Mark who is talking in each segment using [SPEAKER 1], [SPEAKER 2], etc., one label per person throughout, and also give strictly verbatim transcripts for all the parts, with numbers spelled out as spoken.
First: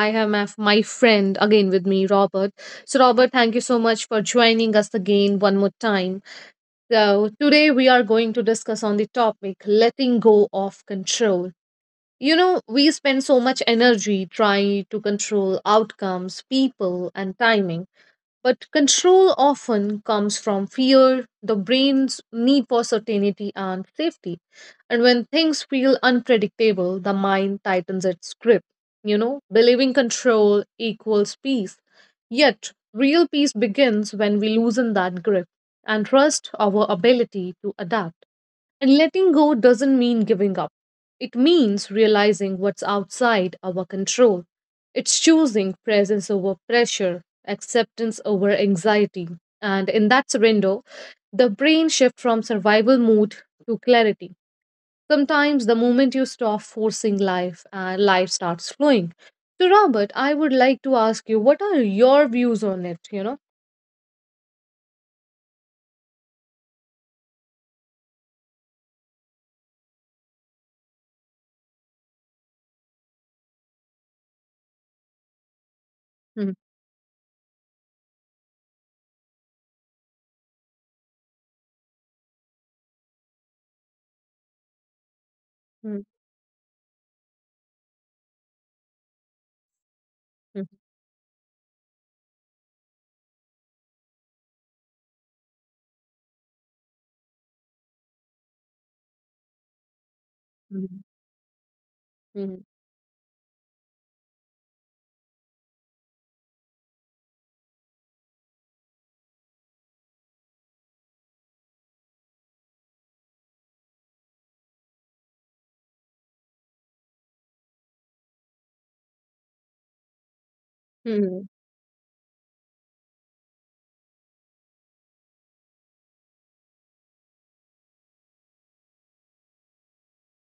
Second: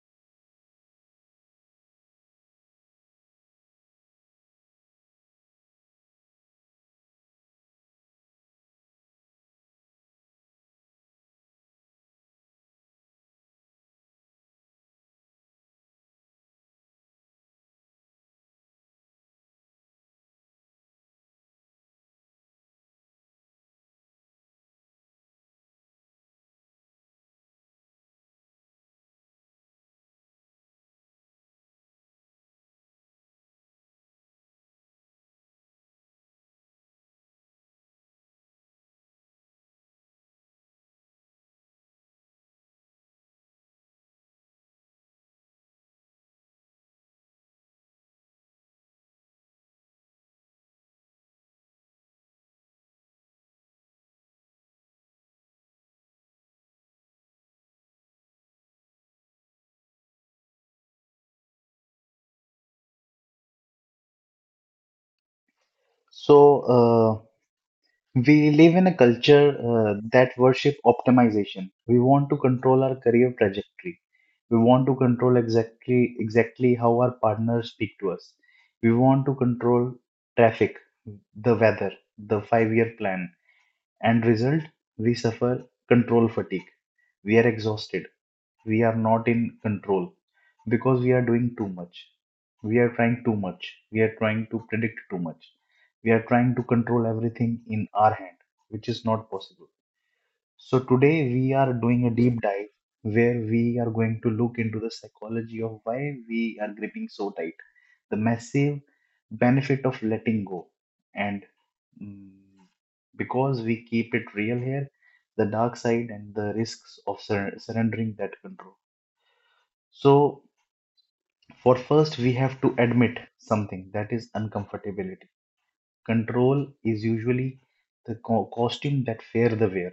[SPEAKER 1] I have my, my friend again with me, Robert. So, Robert, thank you so much for joining us again one more time. So, today we are going to discuss on the topic letting go of control. You know, we spend so much energy trying to control outcomes, people, and timing, but control often comes from fear, the brain's need for certainty and safety. And when things feel unpredictable, the mind tightens its grip, you know, believing control equals peace. Yet, real peace begins when we loosen that grip and trust our ability to adapt. And letting go doesn't mean giving up. It means realizing what's outside our control. It's choosing presence over pressure, acceptance over anxiety. And in that surrender, the brain shifts from survival mode to clarity. Sometimes the moment you stop forcing life, uh, life starts flowing. So, Robert, I would like to ask you, what are your views on it? You know?
[SPEAKER 2] So, uh, we live in a culture uh, that worship optimization. We want to control our career trajectory. We want to control
[SPEAKER 1] Mhm.
[SPEAKER 2] exactly exactly how our partners speak to us. We want to control traffic, the weather, the five-year plan. And result, we
[SPEAKER 1] Mhm.
[SPEAKER 2] suffer control fatigue. We are exhausted. We are not in control
[SPEAKER 1] Mhm.
[SPEAKER 2] because we are doing too much. We are trying too much. We are trying to predict too much. We are trying to control everything in our hand, which is not possible. So, today we are doing a
[SPEAKER 1] Mhm.
[SPEAKER 2] deep dive where we are going to look into the psychology of why we are gripping so tight, the massive benefit of letting go, and mm, because we keep it real here, the dark side and the risks of sur- surrendering that control. So,
[SPEAKER 1] Mhm.
[SPEAKER 2] for first, we have to admit something that is uncomfortability. Control is usually the co- costume that fear the wear.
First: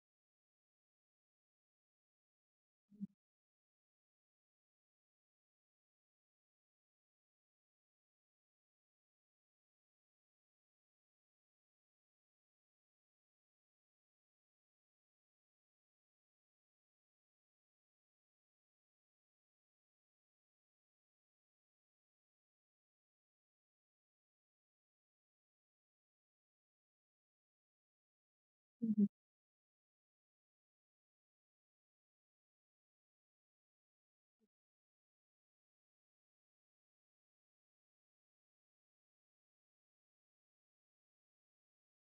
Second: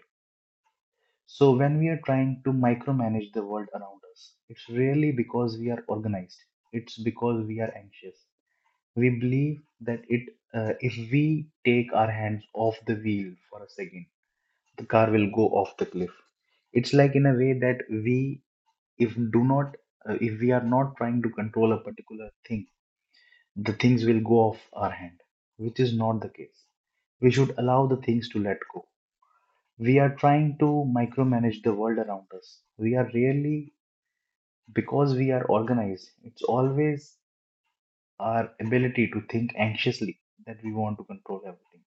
[SPEAKER 2] So, when we are trying to micromanage the world around us, it's really because we are organized. It's because we are anxious. We believe that it, uh, if we take our hands off the wheel for a second, the car will go off the cliff. It's like in a way that we, if do not, uh, if we are not trying to control a particular thing, the things will go off our hand, which is not the case. We should allow the things to let go.
[SPEAKER 1] Mhm.
[SPEAKER 2] We are trying to micromanage the world around us. We are really, because we are organized, it's always our ability to think anxiously that we want to control everything.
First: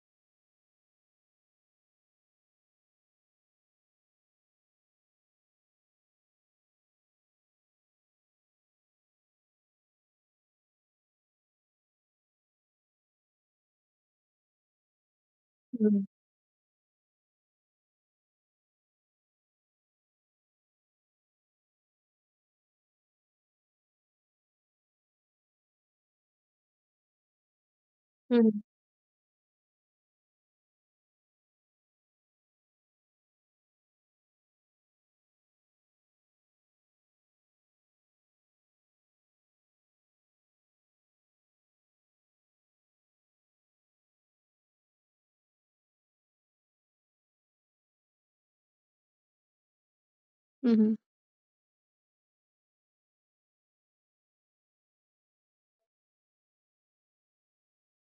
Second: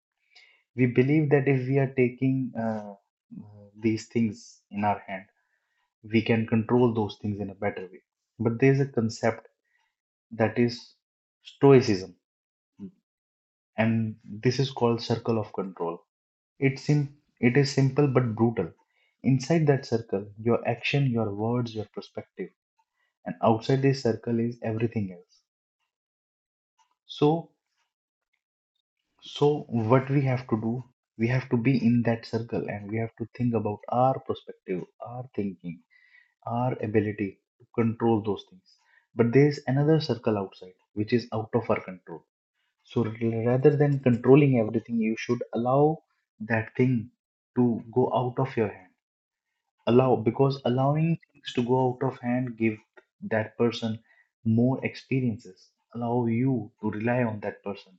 [SPEAKER 2] We believe that if we are taking uh, uh, these things in our hand, we can control those things in a better way. But there is a concept that is stoicism, and this is called circle of
[SPEAKER 1] Mhm.
[SPEAKER 2] control. It's sim- it is simple but brutal. Inside that circle, your action, your words, your perspective, and outside this circle is everything else. So,
[SPEAKER 1] Mhm.
[SPEAKER 2] so what we have to do, we have to be in that circle and we have to think about our perspective, our thinking, our ability to control those things. But there's another circle outside which is out of our control. So rather than controlling everything, you should allow that thing to go out of your hand, allow, because
[SPEAKER 1] Mhm.
[SPEAKER 2] allowing things to go out of hand give that person more experiences, allow you to rely on that person,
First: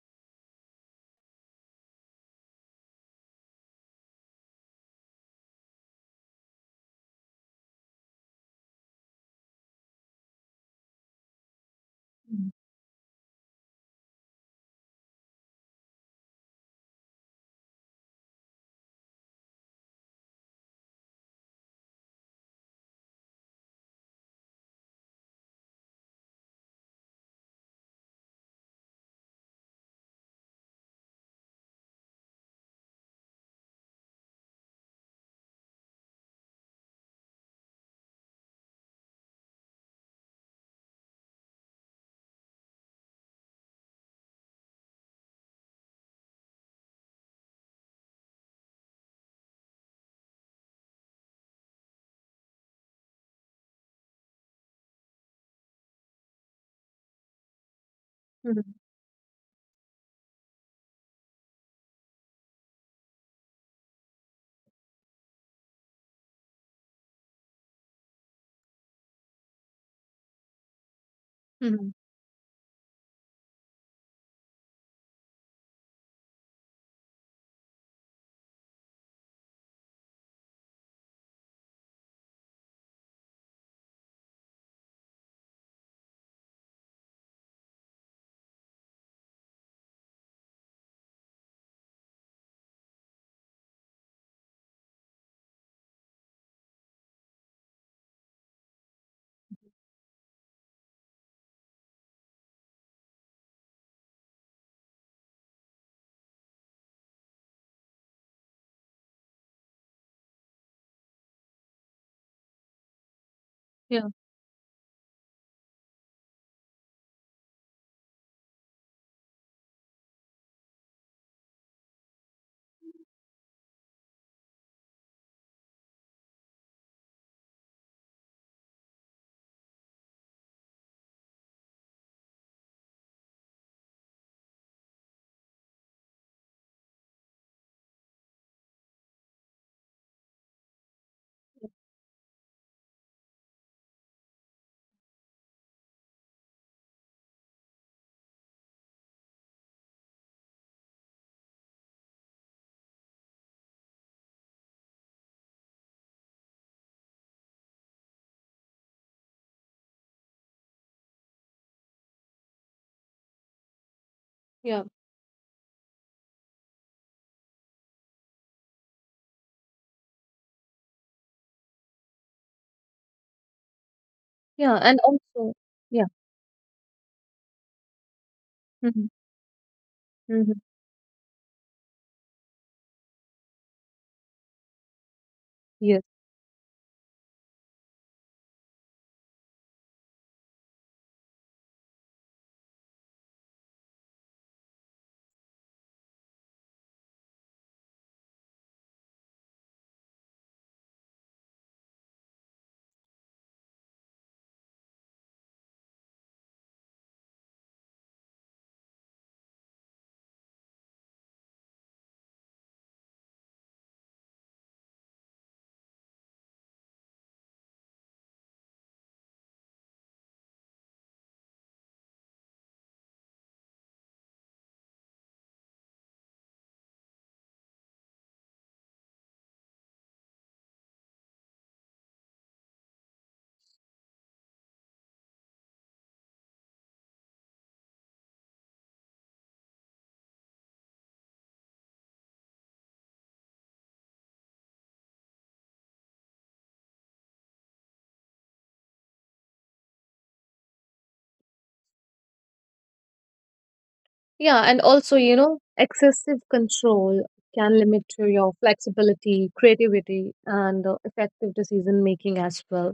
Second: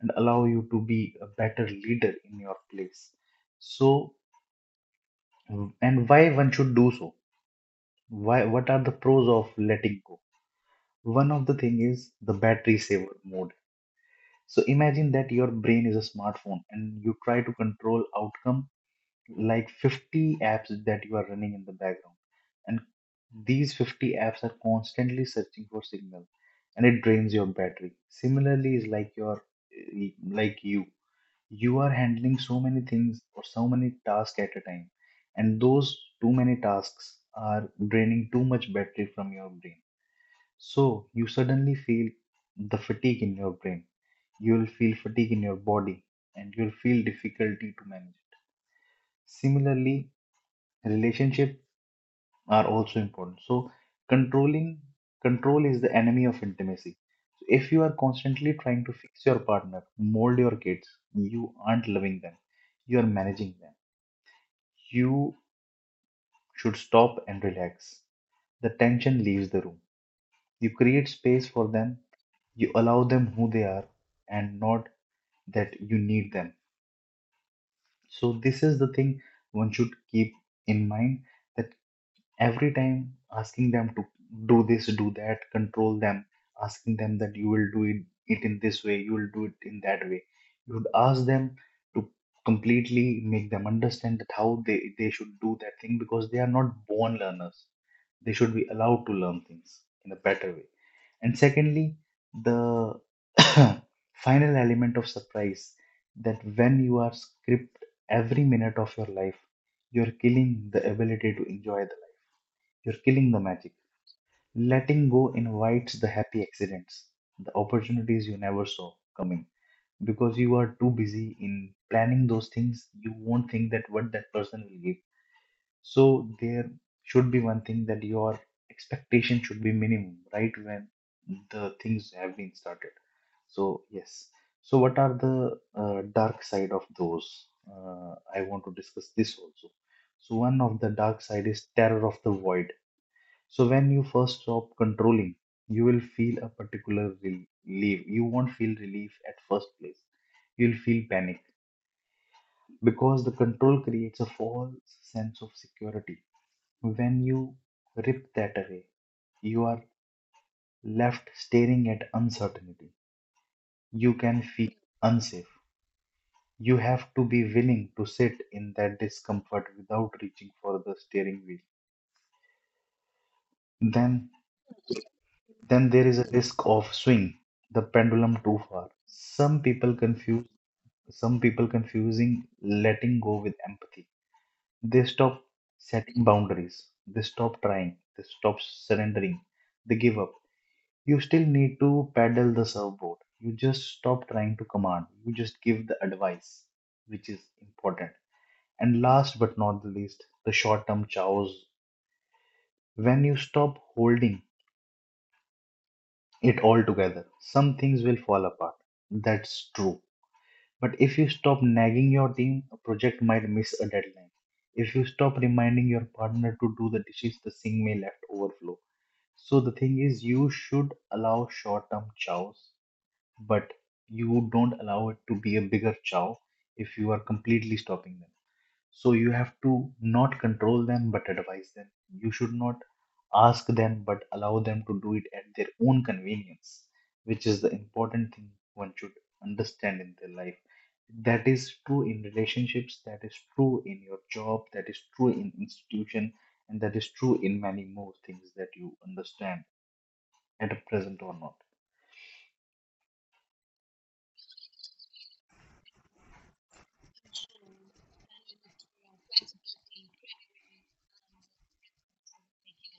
[SPEAKER 2] and allow you to be a better leader in your place. So, and why one should do so, why, what are the pros of letting go? One of the thing is the
[SPEAKER 1] Mhm.
[SPEAKER 2] battery saver mode. So imagine that your brain is a smartphone and you try to control outcome like fifty apps that you are running in the background, and these fifty apps are constantly searching for signal, and it drains your battery. Similarly, is like your, like you you are handling so many things or so many tasks at a time, and those too many tasks are draining too much battery from your brain. So you suddenly feel the fatigue in your brain, you will feel fatigue in your body, and you will feel difficulty to manage. Similarly, relationship are also important. So controlling, control is the enemy of intimacy. So if you are constantly
[SPEAKER 1] Mhm.
[SPEAKER 2] trying to fix your partner, mold your kids, you aren't loving them, you are managing them. You should stop and relax. The tension leaves the room. You create space for
[SPEAKER 1] Mhm.
[SPEAKER 2] them. You allow them who they are, and not that you need them. So this is the thing one should keep in mind, that every time asking them to do this, do that, control them, asking them that you will do it, it, in this way, you will do it in that way. You would ask them to completely make them understand that how they, they should do that thing, because they are not born learners. They should be allowed to learn things in a better way. And secondly, the final element of surprise, that when you are script every minute of your life, you're killing the ability to enjoy the you're killing the
[SPEAKER 1] Yeah,
[SPEAKER 2] magic. Letting go invites the happy accidents, the opportunities you never saw coming, because you are too busy in planning those things. You won't think that what that person will give. So there should be one thing that your expectation should be minimum, right, when the things have been started. So yes. So what are the uh, dark side of those? Uh, I want to discuss this also. So one of the dark side is terror of the void. So when you first stop controlling, you will feel a particular relief. You won't feel relief at first place. You'll feel panic because the control creates a false sense of security. When you rip that away, you are left staring at uncertainty. You
[SPEAKER 1] yeah,
[SPEAKER 2] can feel unsafe. You have to be willing to sit in that discomfort without reaching for the steering wheel.
[SPEAKER 1] yeah,
[SPEAKER 2] Then
[SPEAKER 1] and also, yeah.
[SPEAKER 2] then there is a risk of swing the pendulum
[SPEAKER 1] Mhm.
[SPEAKER 2] too far. Some people
[SPEAKER 1] Mhm.
[SPEAKER 2] confuse some people confusing letting go with empathy, they stop
[SPEAKER 1] Yes.
[SPEAKER 2] setting boundaries, they stop trying, they stop surrendering, they give up. You still need to paddle the surfboard, you just stop trying to command, you just give the advice, which is important. And last but not the least, the short term chows. When you stop holding it all together, some things will fall apart. That's true. But if you stop nagging your team, a project might miss a deadline. If you stop reminding your partner to do the dishes, the sink may left overflow. So the thing is, you should allow short-term chows, but you don't allow it to be a bigger chow if you are completely stopping them. So you have to not control them but advise them. You should not ask them but allow them to do it at their own convenience, which is the important thing one should understand in their life. That is true in relationships, that is true in your job, that is true in institution, and that is true in many more things that you understand at a present or not.
[SPEAKER 1] Yeah, and also, you know, excessive control can limit to your flexibility, creativity, and uh, effective decision making as well.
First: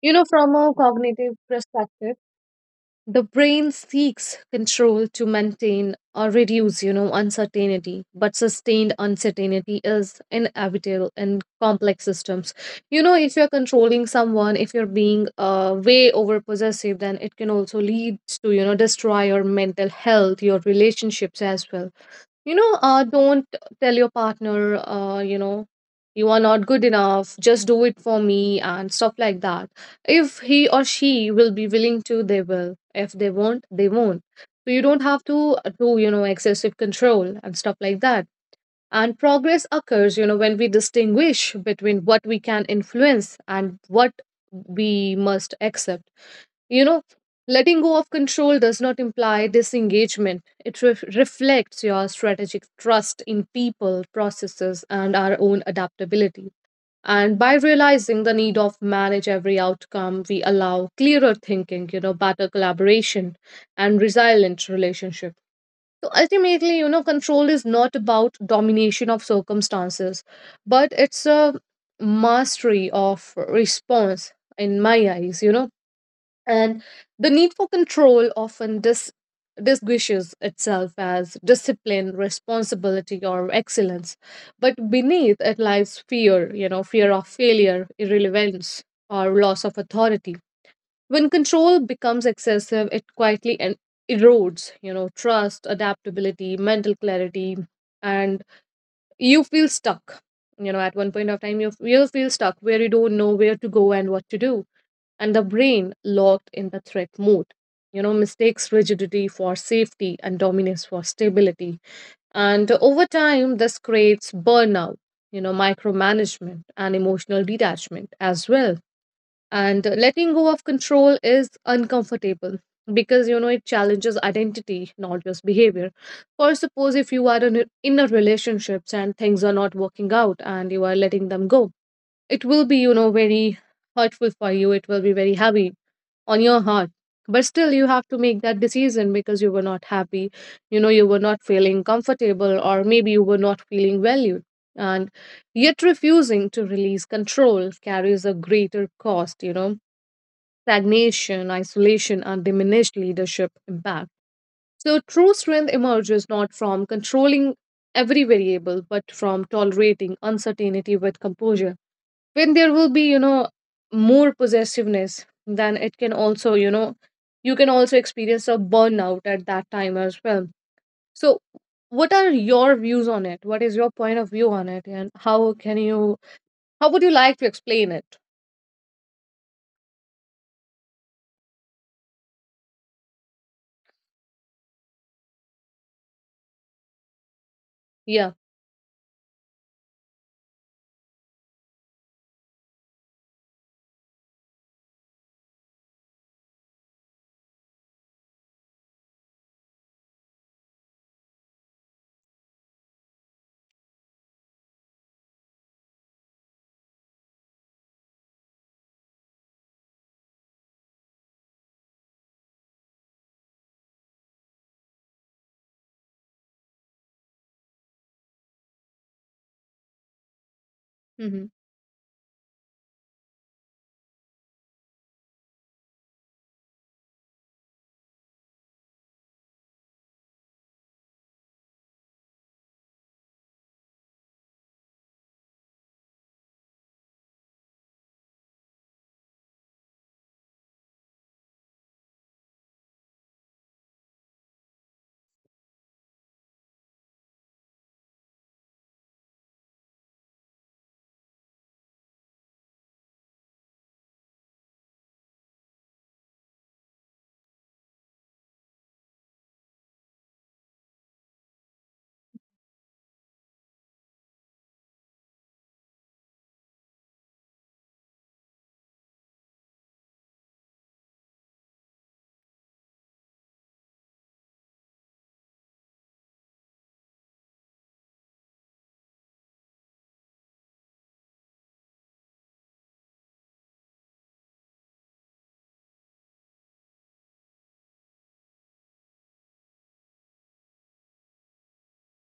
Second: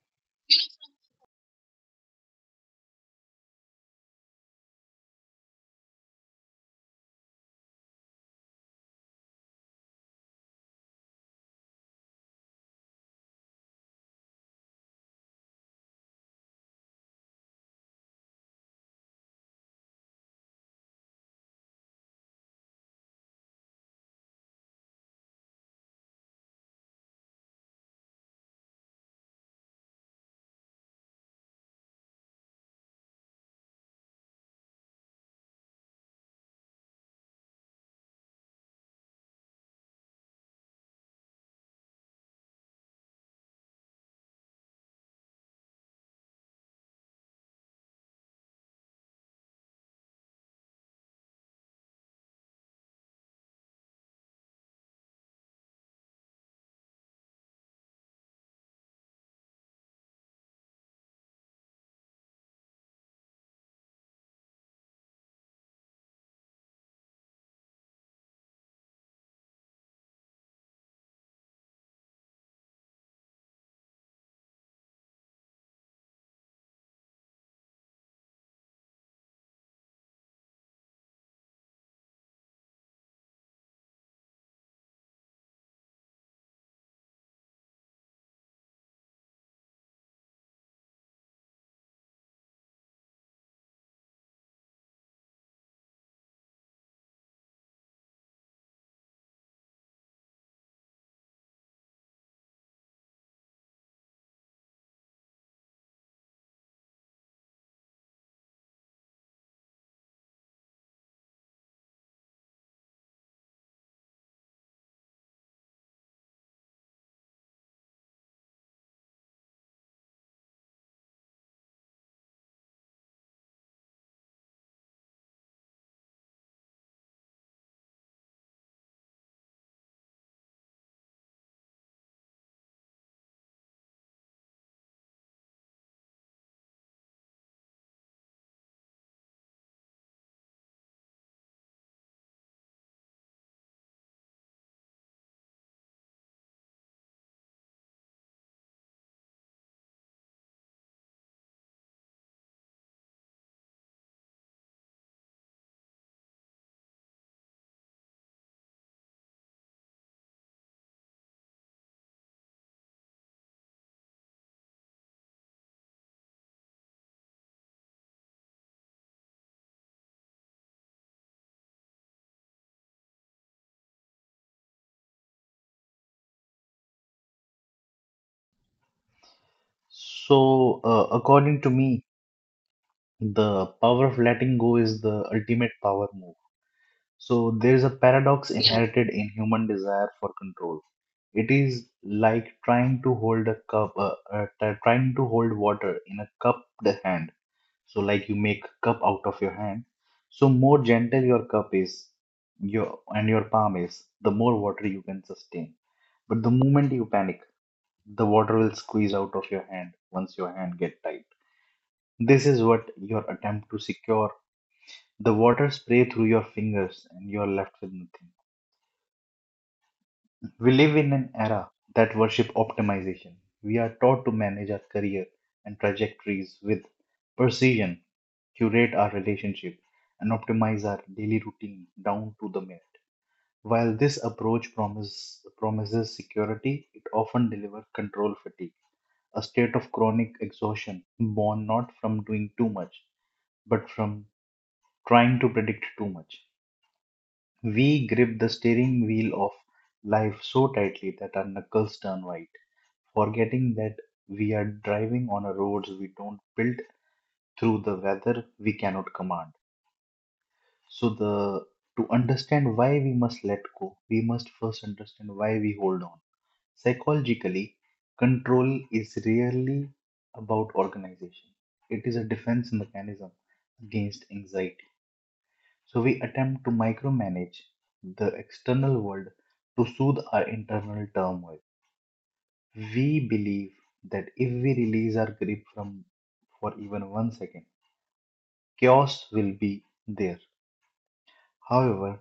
[SPEAKER 1] You know, from a cognitive perspective, the brain seeks control to maintain or reduce, you know, uncertainty, but sustained uncertainty is inevitable in complex systems. You know, if you're controlling someone, if you're being uh, way over possessive, then it can also lead to, you know, destroy your mental health, your relationships as well. You know uh, don't tell your partner uh, you know you are not good enough, just do it for me and stuff like that. If he or she will be willing to, they will. If they won't, they won't. So you don't have to uh, do, you know excessive control and stuff like that. And progress occurs, you know when we distinguish between what we can influence and what we must accept. You know, letting go of control does not imply disengagement, it ref- reflects your strategic trust in people, processes, and our own adaptability. And by realizing the need of manage every outcome, we allow clearer thinking, you know, better collaboration, and resilient relationship. So ultimately, you know, control is not about domination of circumstances, but it's a mastery of response in my eyes, you know and the need for control often dis- disguises itself as discipline, responsibility, or excellence. But beneath it lies fear, you know, fear of failure, irrelevance, or loss of authority. When control becomes excessive, it quietly en- erodes, you know, trust, adaptability, mental clarity, and you feel stuck. You know, at one point of time, you, you feel stuck where you don't know where to go and what to do, and the brain locked in the threat mode. You know, mistakes rigidity for safety and dominance for stability. And over time, this creates burnout, you know, micromanagement, and emotional detachment as well. And letting go of control is uncomfortable because, you know, it challenges identity, not just behavior. Or suppose if you are in a in a relationships and things are not working out and you are letting them go, it will be, you know, very hurtful for you. It will be very heavy on your heart, but still you have to make that decision because you were not happy. You know you were not feeling comfortable, or maybe you were not feeling valued. And yet refusing to release control carries a greater cost, you know stagnation, isolation, and diminished leadership impact. So true strength emerges not from controlling every variable but from tolerating uncertainty with composure. When there will be, you know more possessiveness, then it can also, you know you can also experience a burnout at that time as well. So what are your views on it? What is your point of view on it? And how can you how would you like to explain it?
[SPEAKER 2] So uh, according to me, the power of letting go is the ultimate power move. So there is a
[SPEAKER 1] Yeah.
[SPEAKER 2] paradox inherited in human desire for control. It is like trying to hold a cup, uh, uh, t- trying to hold water in a cupped hand. So like you make cup out of your hand. So more gentle your cup is, your and your palm is, the more water you can sustain. But the moment you panic, the water will squeeze out of your hand once your hand get tight. This is what your attempt to secure the water spray through your fingers and you are left with nothing. We live in an
[SPEAKER 1] Mm-hmm.
[SPEAKER 2] era that worship optimization. We are taught to manage our career and trajectories with precision, curate our relationship, and optimize our daily routine down to the minute. While this approach promise, promises security, it often delivers control fatigue, a state of chronic exhaustion born not from doing too much, but from trying to predict too much. We grip the steering wheel of life so tightly that our knuckles turn white, forgetting that we are driving on a roads we don't build through the weather we cannot command. So the, to understand why we must let go, we must first understand why we hold on. Psychologically, control is rarely about organization. It is a defense mechanism against anxiety. So we attempt to micromanage the external world to soothe our internal turmoil. We believe that if we release our grip from for even one second, chaos will be there. However,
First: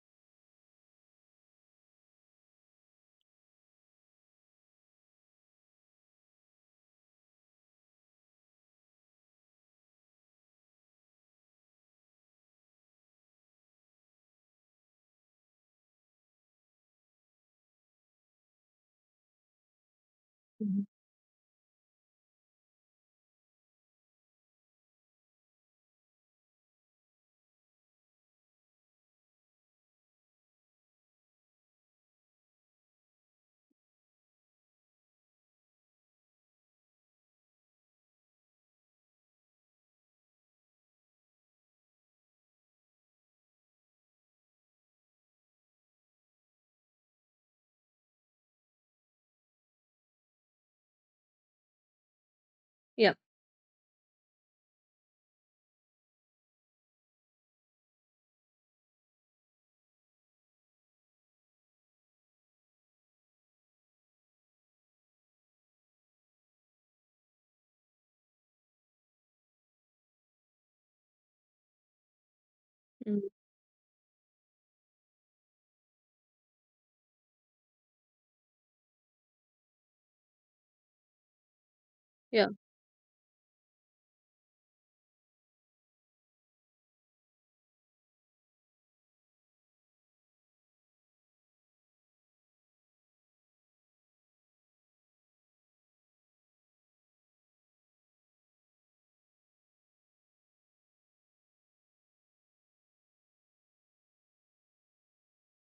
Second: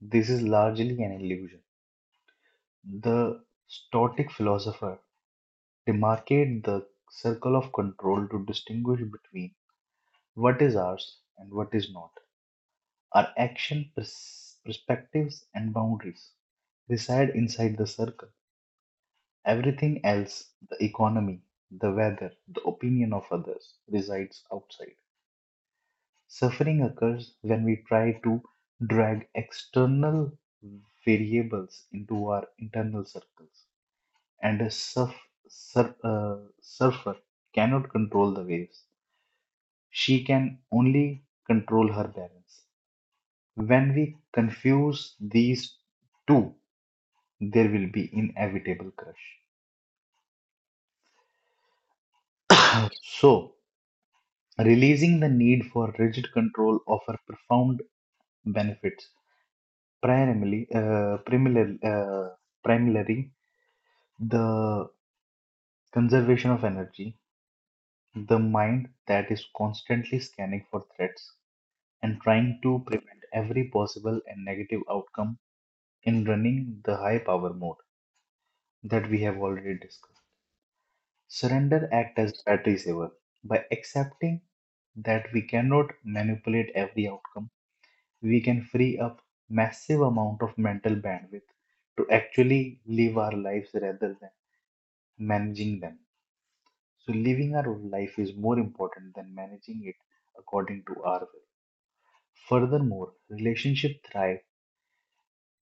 [SPEAKER 2] this is largely an illusion. The Stoic philosopher demarcated the circle of control to distinguish between what is ours and what is not. Our action, pers- perspectives, and boundaries reside inside the circle. Everything else,
[SPEAKER 1] Hmm.
[SPEAKER 2] the economy, the weather, the opinion of others, resides outside. Suffering occurs when we try to drag external variables into our internal circles. And a surf, sur, uh, surfer cannot control the waves, she can only control her balance. When we confuse these two, there will be inevitable crush.
[SPEAKER 1] Yeah.
[SPEAKER 2] So, releasing the need for rigid control offer profound benefits. Primarily, uh, primarily, uh, primarily, the conservation of energy, the mind that is constantly scanning for threats and trying to prevent
[SPEAKER 1] Mm.
[SPEAKER 2] every possible and negative outcome in running the high power mode that we have already discussed. Surrender act
[SPEAKER 1] Yeah.
[SPEAKER 2] as battery saver by accepting that we cannot manipulate every outcome. We can free up massive amount of mental bandwidth to actually live our lives rather than managing them. So living our life is more important than managing it according to our will. Furthermore, relationships thrive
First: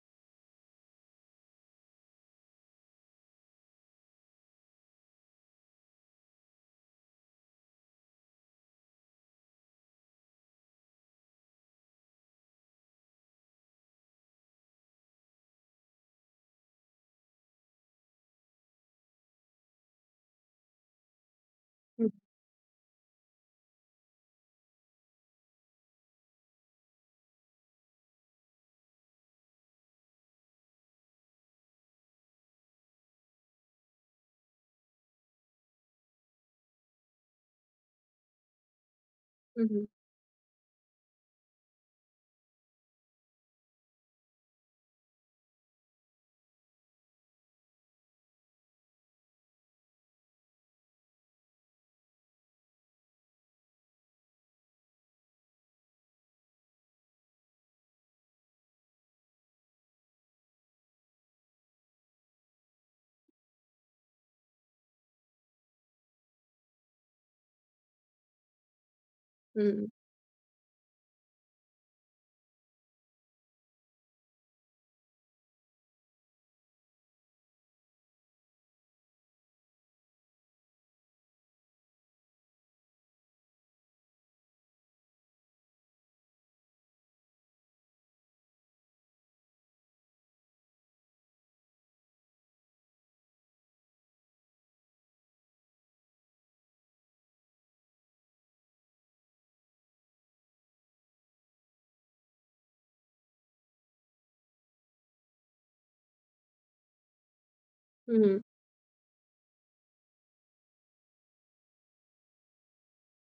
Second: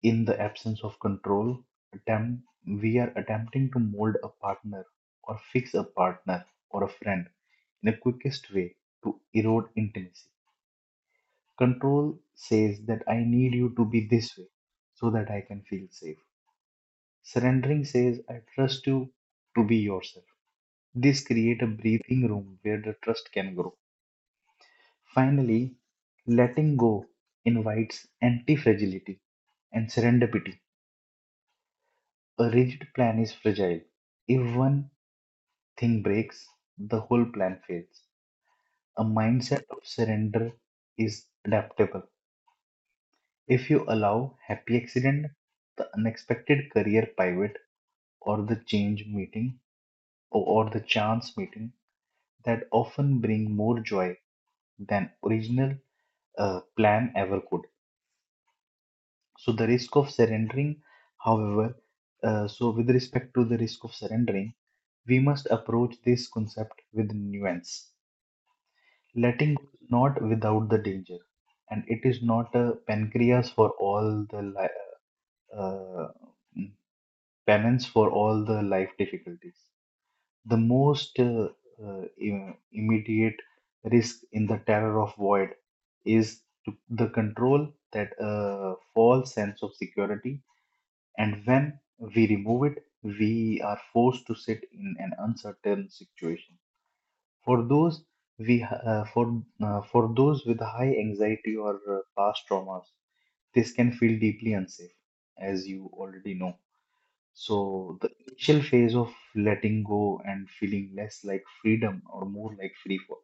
[SPEAKER 2] in the absence of control. Attempt, we are attempting to mold a partner or fix a partner or a friend in the quickest way to erode intimacy. Control says that I need you to be this way so that I can feel safe. Surrendering says, I trust you to be yourself. This creates a
[SPEAKER 1] Mm-hmm.
[SPEAKER 2] breathing room where the trust can grow. Finally, letting go invites anti fragility and serendipity. A rigid plan is fragile. If one thing breaks, the whole plan fails. A mindset of
[SPEAKER 1] Mm-hmm.
[SPEAKER 2] surrender is adaptable. If you allow happy accident, the unexpected career pivot, or the change meeting, or or the chance meeting, that often bring more joy than original uh, plan ever could. So the risk of surrendering, however, uh, so with respect to the risk of surrendering, we must approach this concept with nuance. Letting go
[SPEAKER 1] Mm-hmm.
[SPEAKER 2] is not without the danger, and it is not a pancreas for all the li- uh, mm, penance for all the life difficulties. The most uh, uh, im- immediate risk in the terror of void is to the control that uh, false sense of security, and when we remove it, we are forced to sit in an uncertain situation. For those we uh, for uh, for those with high anxiety or uh, past traumas, this can feel deeply unsafe, as you already know. So the
[SPEAKER 1] Mm-hmm.
[SPEAKER 2] initial phase of letting go and feeling less like freedom or more like free fall.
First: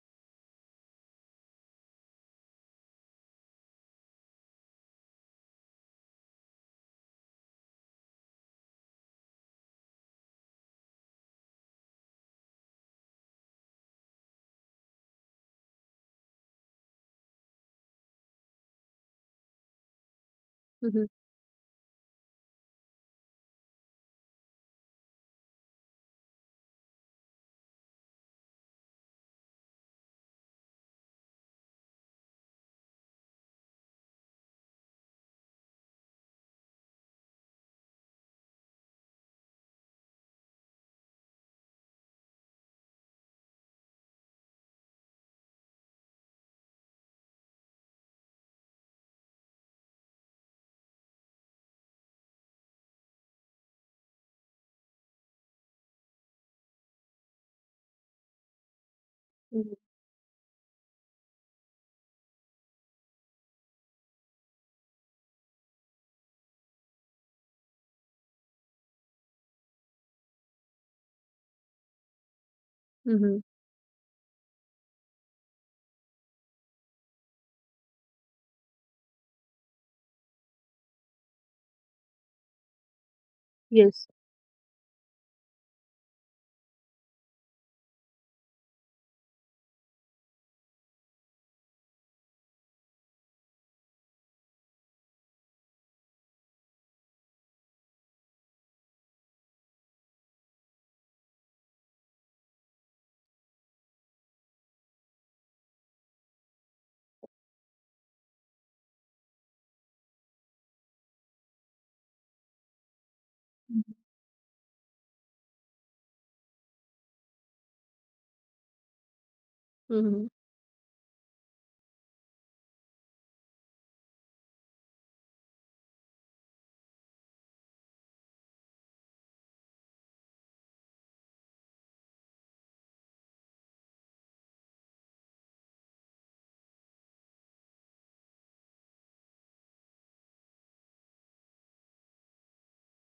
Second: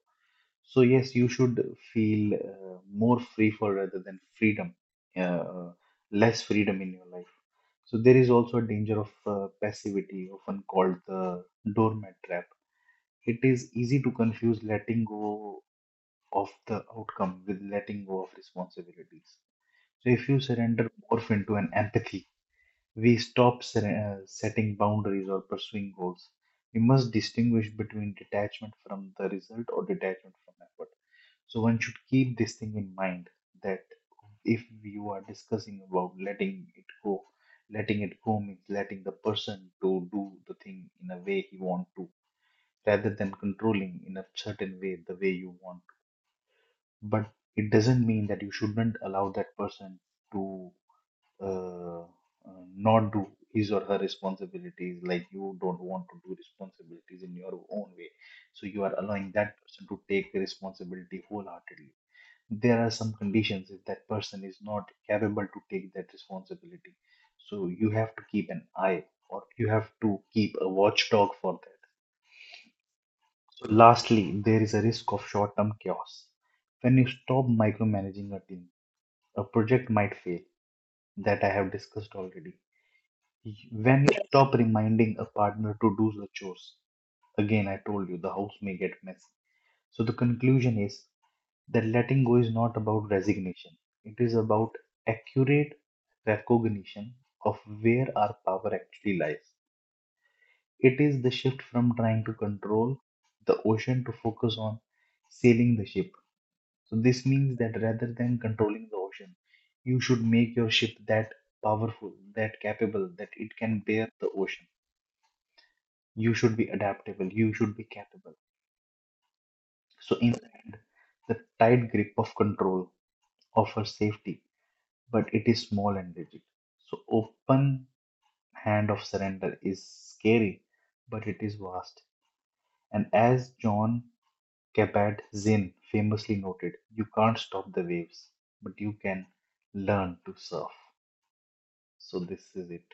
[SPEAKER 2] So yes, you should feel uh, more free fall rather than freedom, uh, less freedom in your life. So there is also a danger of uh, passivity, often called the doormat trap. It is easy to confuse letting go of the outcome with letting go of responsibilities. So if you surrender
[SPEAKER 1] Mm-hmm.
[SPEAKER 2] morph into an empathy, we stop ser- uh, setting boundaries or pursuing goals. We must distinguish between detachment from the result or detachment from effort. So one should keep this thing in mind that if you are discussing about letting it go, letting it go means letting the person to do the thing in a way he want to, rather than controlling in a certain way the way you want. But it doesn't mean that you shouldn't allow that person to uh, uh, not do his or her responsibilities like you don't want to do responsibilities in your own way, so you are allowing that
[SPEAKER 1] Mm-hmm.
[SPEAKER 2] person to take the responsibility wholeheartedly. There are some conditions: if that person is not capable to take that responsibility, so you have to keep an eye or you have to keep a watchdog for that.
[SPEAKER 1] Mm-hmm.
[SPEAKER 2] So lastly, there is a risk of short-term chaos. When you stop micromanaging a team, a project might fail. That I have discussed already. When
[SPEAKER 1] Yes.
[SPEAKER 2] you stop reminding a partner to do the chores, again, I told you the house may get messy. So the conclusion is that letting go is not about resignation. It is about accurate recognition of where our power actually lies. It is the shift from trying to control the ocean to focus on sailing the ship. So this means that rather than controlling the ocean, you should make your ship that powerful, that capable, that it can
[SPEAKER 1] Mm-hmm.
[SPEAKER 2] bear the ocean. You should be adaptable. You should be capable.
[SPEAKER 1] Mm-hmm.
[SPEAKER 2] So, in the end, the tight grip of control offers safety, but it is small and rigid. So, open hand of surrender is scary, but it is vast. And as John Kabat Zinn famously noted, you can't stop the waves, but you can learn to surf. So, this is it.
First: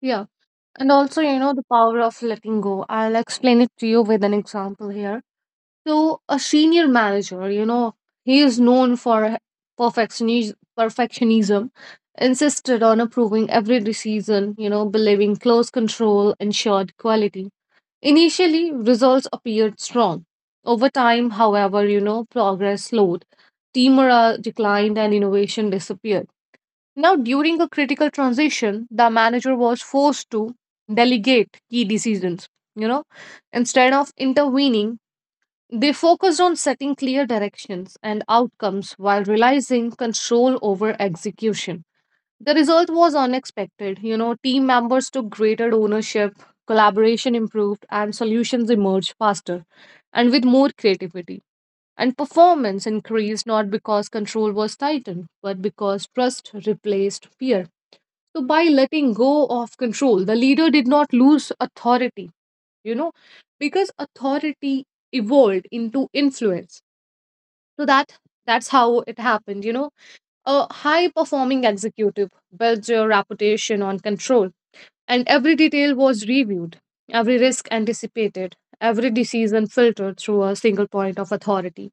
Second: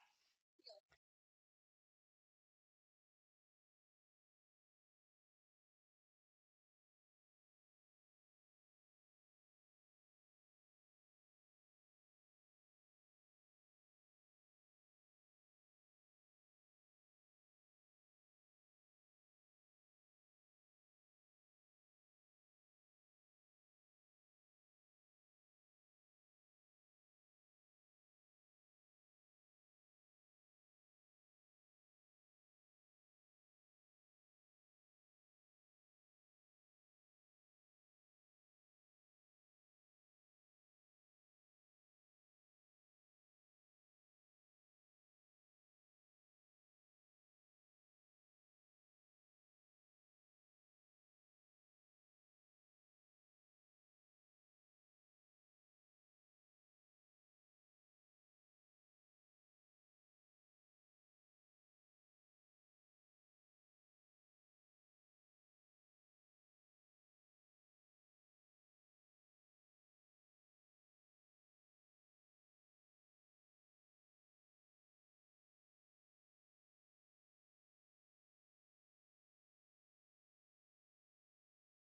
[SPEAKER 1] Yeah, and also, you know the power of letting go, I'll explain it to you with an example here. So a senior manager, you know, he is known for perfectionis- perfectionism, insisted on approving every decision, you know, believing close control ensured quality. Initially, results appeared strong. Over time, however, you know, progress slowed, team morale declined, and innovation disappeared. Now, during a critical transition, the manager was forced to delegate key decisions, you know, instead of intervening, they focused on setting clear directions and outcomes while realizing control over execution. The result was unexpected. You know, team members took greater ownership, collaboration improved, and solutions emerged faster and with more creativity. And performance increased not because control was tightened, but because trust replaced fear. So, by letting go of control, the leader did not lose authority, you know, because authority evolved into influence. So that that's how it happened. You know, a high performing executive built your reputation on control, and every detail was reviewed, every risk anticipated, every decision filtered through a single point of authority.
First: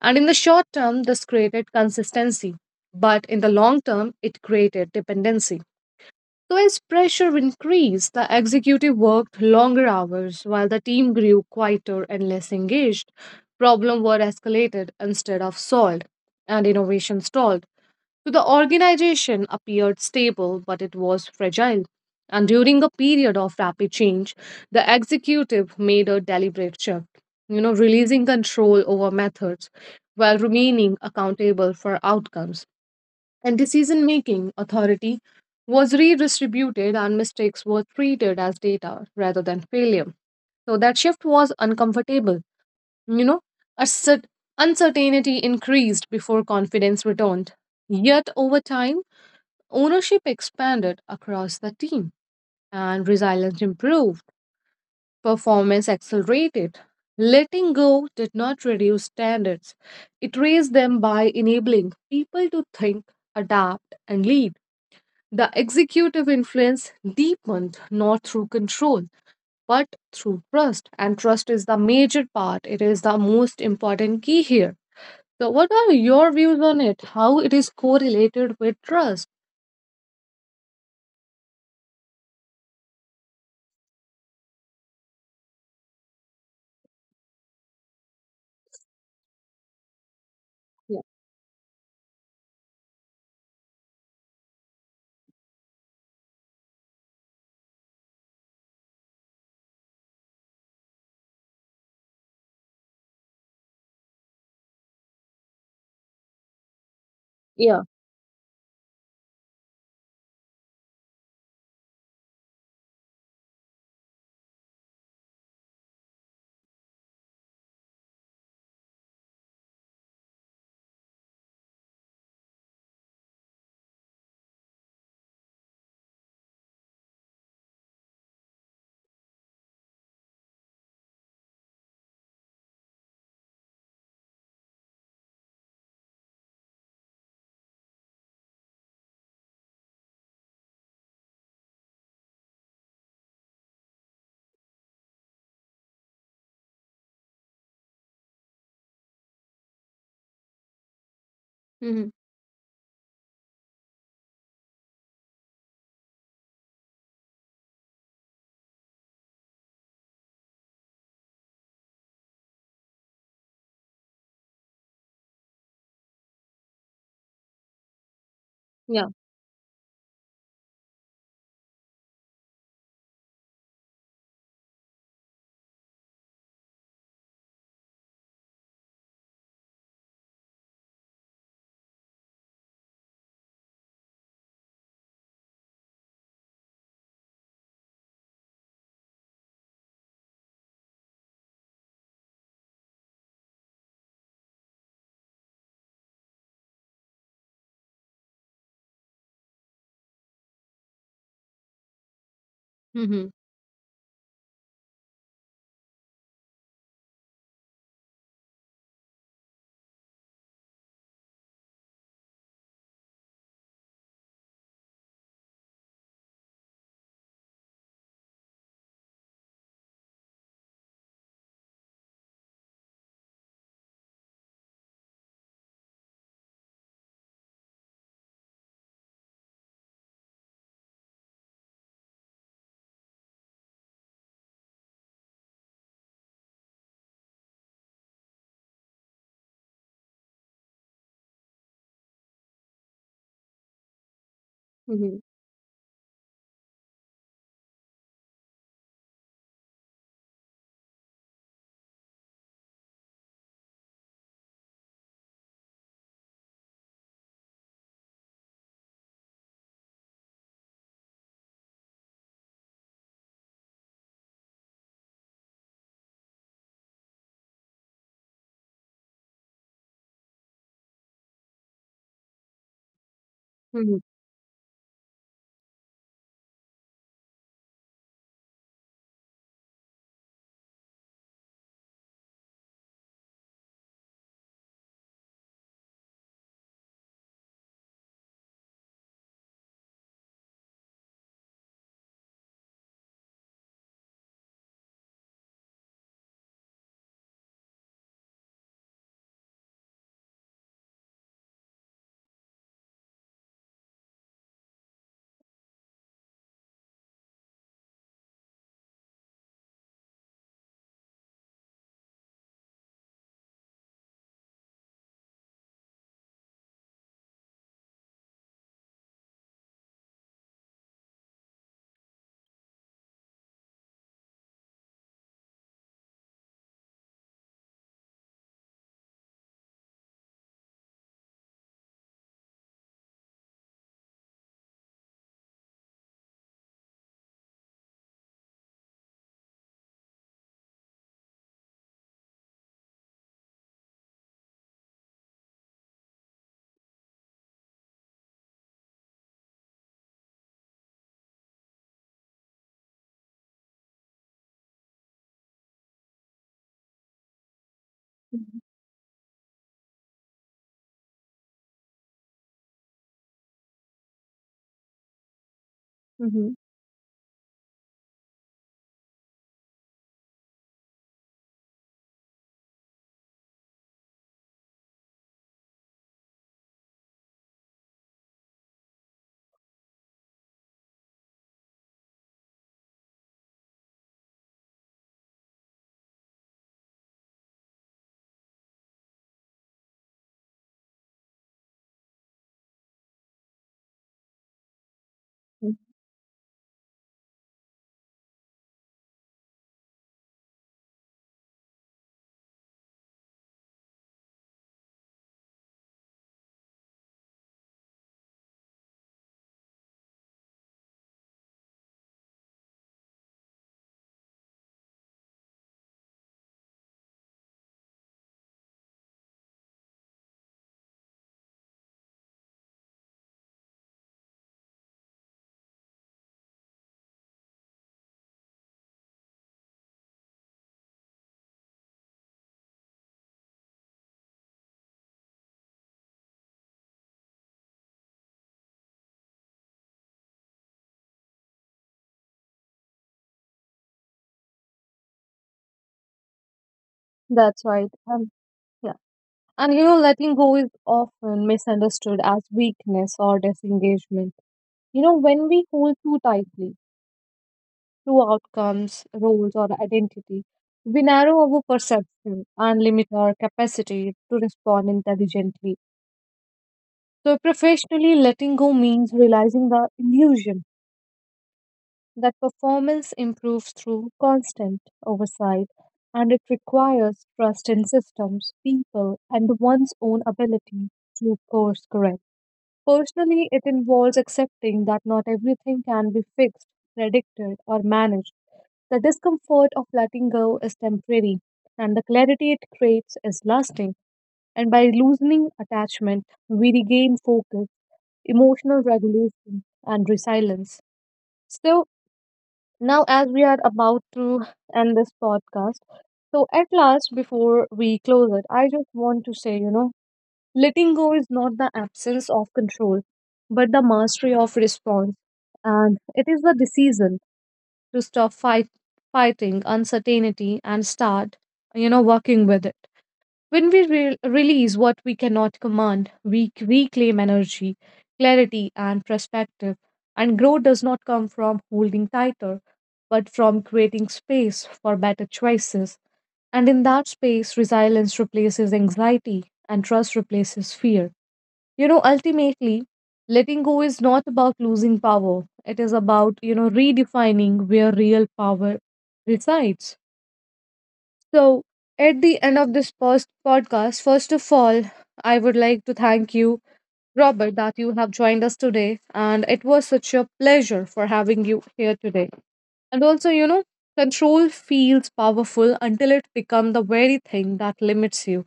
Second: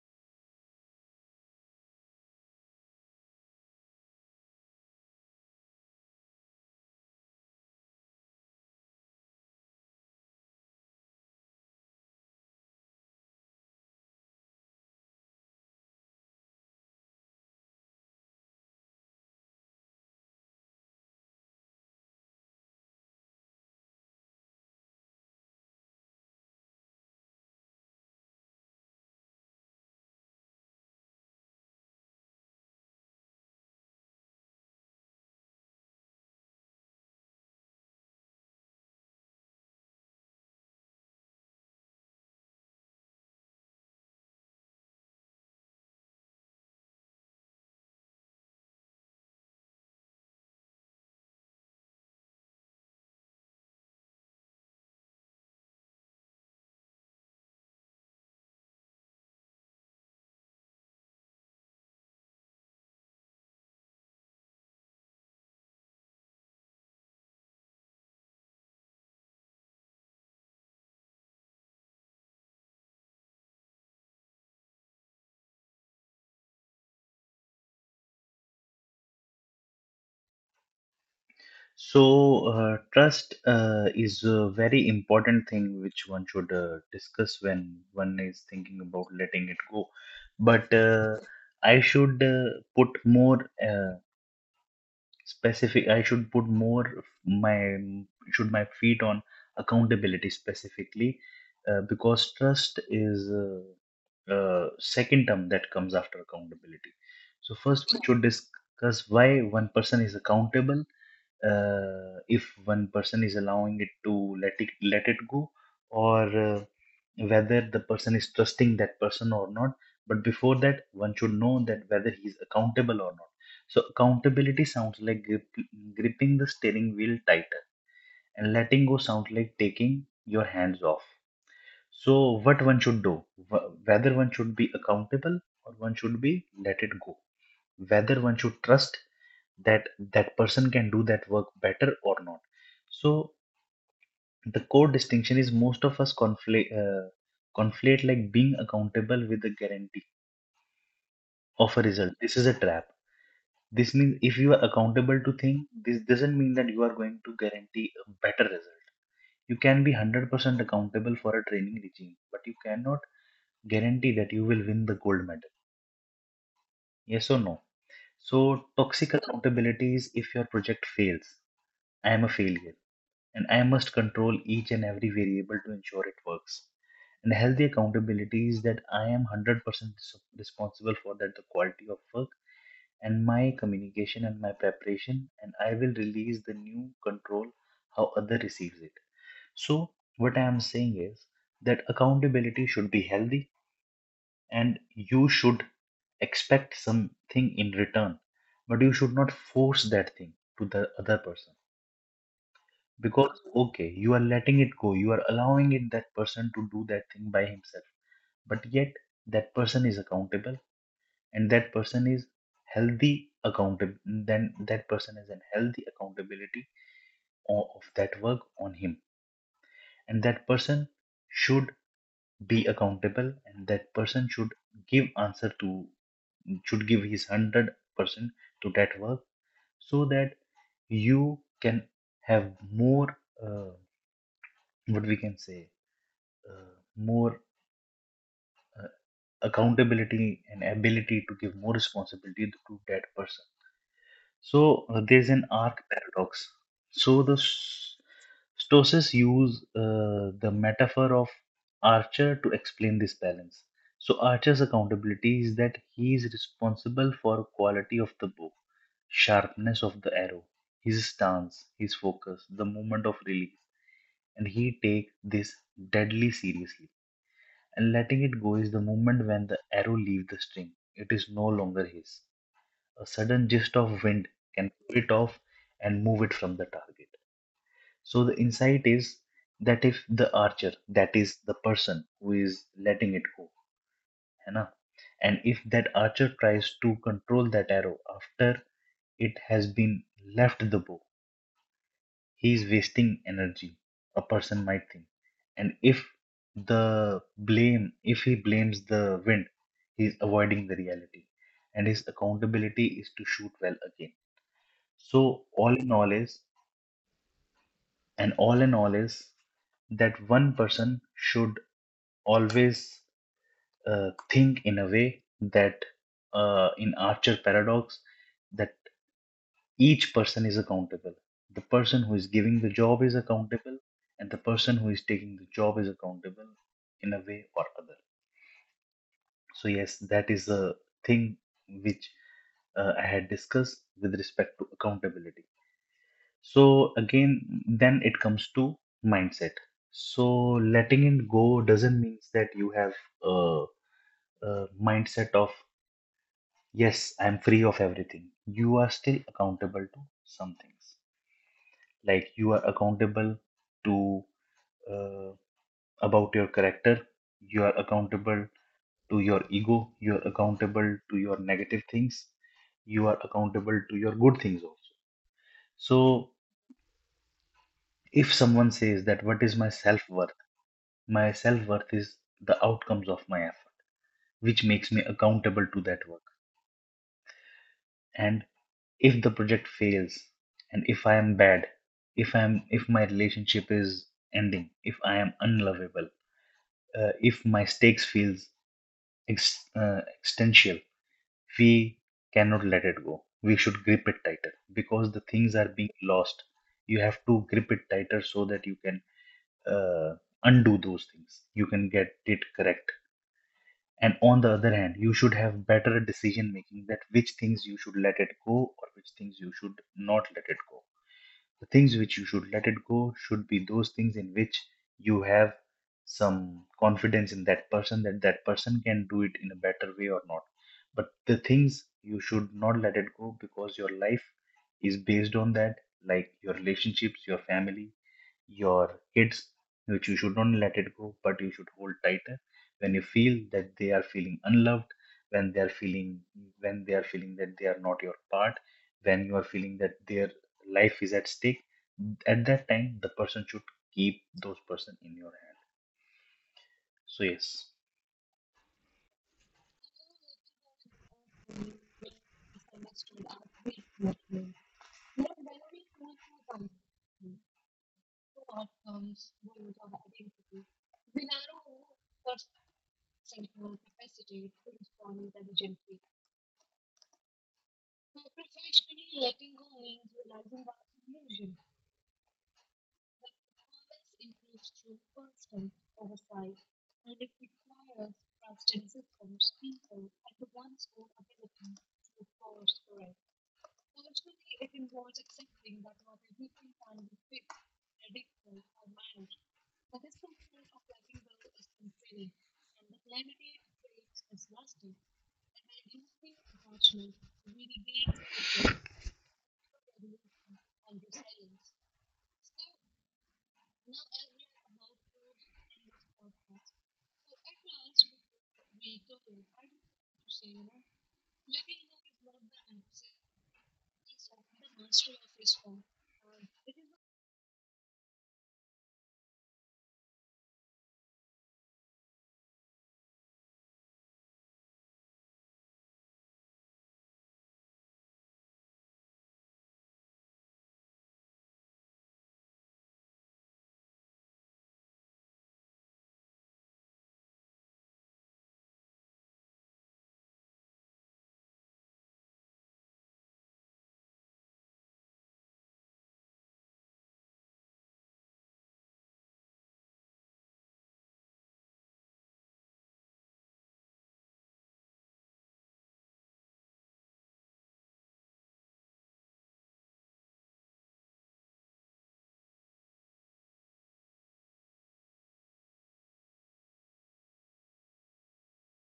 [SPEAKER 1] And in the short term, this created consistency, but in the long term, it created dependency. So, as pressure increased, the executive worked longer hours while the team grew quieter and less engaged. Problems were escalated instead of solved, and innovation stalled. So, the organization appeared stable, but it was fragile. And during a period of rapid change, the executive made a deliberate shift, you know, releasing control over methods while remaining accountable for outcomes, and decision making authority was redistributed and mistakes were treated as data rather than failure. So that shift was uncomfortable. You know, a cer- uncertainty increased before confidence returned. Yet over time, ownership expanded across the team and resilience improved, performance accelerated. Letting go did not reduce standards, it raised them by enabling people to think, adapt, and lead. The executive influence deepened not through control but through trust, and trust is the major part. It is the most important key here. So, what are your views on it? How it is correlated with trust?
[SPEAKER 2] So, uh, trust uh, is a very important thing which one should uh, discuss when one is thinking about letting it go. But
[SPEAKER 1] Yeah.
[SPEAKER 2] uh, I should uh, put more uh, specific, I should put more of my should my feet on accountability specifically, uh, because trust is uh, uh, second term that comes after accountability. So
[SPEAKER 1] Yeah.
[SPEAKER 2] first, we should discuss why one person is accountable, uh, if one person is allowing it to let it let it go, or uh, whether the person is trusting that person or not, but before that one should know that whether he is accountable or not. So accountability sounds like grip, gripping the steering wheel tighter, and letting go sounds like taking your hands off. So what one should do? Wh- whether one should be accountable or one should be let it go, whether one should trust that that person can do that work better or not. So the core distinction is most of us conflate uh, conflate like being accountable with the guarantee of a
[SPEAKER 1] Mm-hmm.
[SPEAKER 2] result. This is a trap. This means if you are accountable to things, this doesn't mean that you are going to guarantee a better result. You can be one hundred percent accountable for a training regime, but you cannot guarantee that you will win the gold medal. Yes or no? So
[SPEAKER 1] Yeah.
[SPEAKER 2] toxic accountability is, if your project fails, I am a failure, and I must control each and every variable to ensure it works. And healthy accountability is that I am one hundred percent res- responsible for that the quality of work and my communication and my preparation, and I will release the new control how other receives it. So what I am saying is that accountability should be healthy, and you should expect something in return, but you should not force that thing to the other person.
[SPEAKER 1] Mm-hmm.
[SPEAKER 2] Because okay, you are letting it go, you are allowing it that person to do that thing by himself, but yet that person is accountable, and that person is healthy accountable, then that person is an healthy accountability o- of that work on him, and that person should be accountable and that person should give answer to, should give his one hundred percent to that work, so that you can have more uh, what we can say uh, more accountability and ability to give more responsibility to that person. So uh,
[SPEAKER 1] Mm-hmm.
[SPEAKER 2] there's an arc paradox. So the s- Stoics use uh, the metaphor of Archer to explain this balance. So Archer's accountability is that he is responsible for quality of the bow, sharpness of the arrow, his stance, his focus, the moment of release, and he take this deadly seriously. And letting it go is the moment when the arrow leaves the string. It is no longer his. A sudden gust of
[SPEAKER 1] Mm-hmm.
[SPEAKER 2] wind can pull it off and move it from the target. So the insight is that if the archer, that is the person who is letting it go, है ना? And if that archer tries to control that arrow after it has been left the bow, he's wasting energy, a person might think. And if the blame, if he blames the wind, he's avoiding the reality, and his accountability is to shoot well again. So all in all is and all in all is that one person should always uh, think in a way that uh, in archer paradox that each person is accountable. The person who is giving the job is accountable, and the person who is taking the job is accountable in a way or other. So, yes, that is the thing which uh, I had discussed with respect to accountability. So, again, then it comes to mindset. So, letting it go doesn't mean that you have a, a mindset of, yes, I'm free of everything. You are still accountable to some things. Like you are accountable to uh, about your character, you are accountable to your ego, you are accountable to your negative things, you are accountable to your good things also. So
[SPEAKER 1] Mm-hmm.
[SPEAKER 2] if someone says, that what is my self worth? My self worth is the outcomes of my effort, which makes me accountable to that work. And if the project fails, and if I am bad, if I am if my relationship is ending, if I am unlovable, uh, if my stakes feels ex- uh, existential. We cannot let it go. We should grip it tighter because the things are being
[SPEAKER 1] Mm-hmm.
[SPEAKER 2] lost. You have to grip it tighter so that you can uh, undo those things. You can get it correct. And on the other hand, you should have better decision making, that which things you should let it go or which things you should not let it go. The things which you should let it go should be those things in which you have some confidence in that person, that that person can do it in a better way or not. But the things you should not let it go because your life is based on that, like your relationships, your family, your kids, which you should not let it go, but you should hold tighter. When you feel that they are feeling unloved, when they are feeling, when they are feeling that they are not your part, when you are feeling that their life is at stake, at that time the person should keep those person in your hand. So yes,
[SPEAKER 1] That's right. And yeah. And, you know, letting go is often misunderstood as weakness or disengagement. You know, when we hold too tightly to outcomes, roles, or identity. We narrow our perception and limit our capacity to respond intelligently. So, professionally, letting go means realizing the illusion that performance improves through constant oversight, and it requires trust in systems, people, and one's own ability to course correct. Personally, it involves accepting that not everything can be fixed, predicted, or managed. The discomfort of letting go is temporary, and the clarity it creates is lasting. And by loosening attachment, we regain focus, emotional regulation, and resilience. So, now as we are about to end this podcast, so at last, before we close it, I just want to say, you know, Letting go is not the absence of control, but the mastery of response. And it is the decision to stop fight, fighting uncertainty and start, you know, working with it. When we re- release what we cannot command, we c- reclaim energy, clarity, and perspective. And growth does not come from holding tighter, but from creating space for better choices. And in that space, resilience replaces anxiety and trust replaces fear. You know, ultimately, letting go is not about losing power. It is about, you know, redefining where real power resides. So, at the end of this first podcast, first of all, I would like to thank you, Robert, that you have joined us today. And it was such a pleasure for having you here today. And also, you know, control feels powerful until it becomes the very thing that limits you.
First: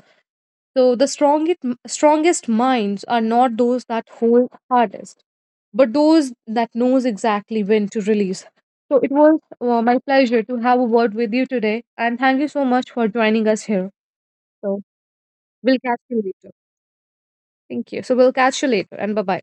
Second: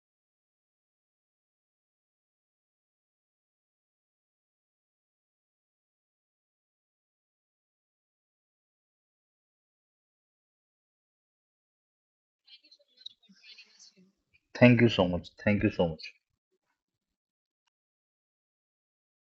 [SPEAKER 1] So the strongest strongest minds are not those that hold hardest, but those that knows exactly when to release. So it was uh, my pleasure to have a word with you today, and thank you so much for joining us here. So
[SPEAKER 2] thank you so much. Thank you
[SPEAKER 1] we'll
[SPEAKER 2] so
[SPEAKER 1] catch
[SPEAKER 2] much.
[SPEAKER 1] you later. Thank you. So we'll catch you later, and bye bye.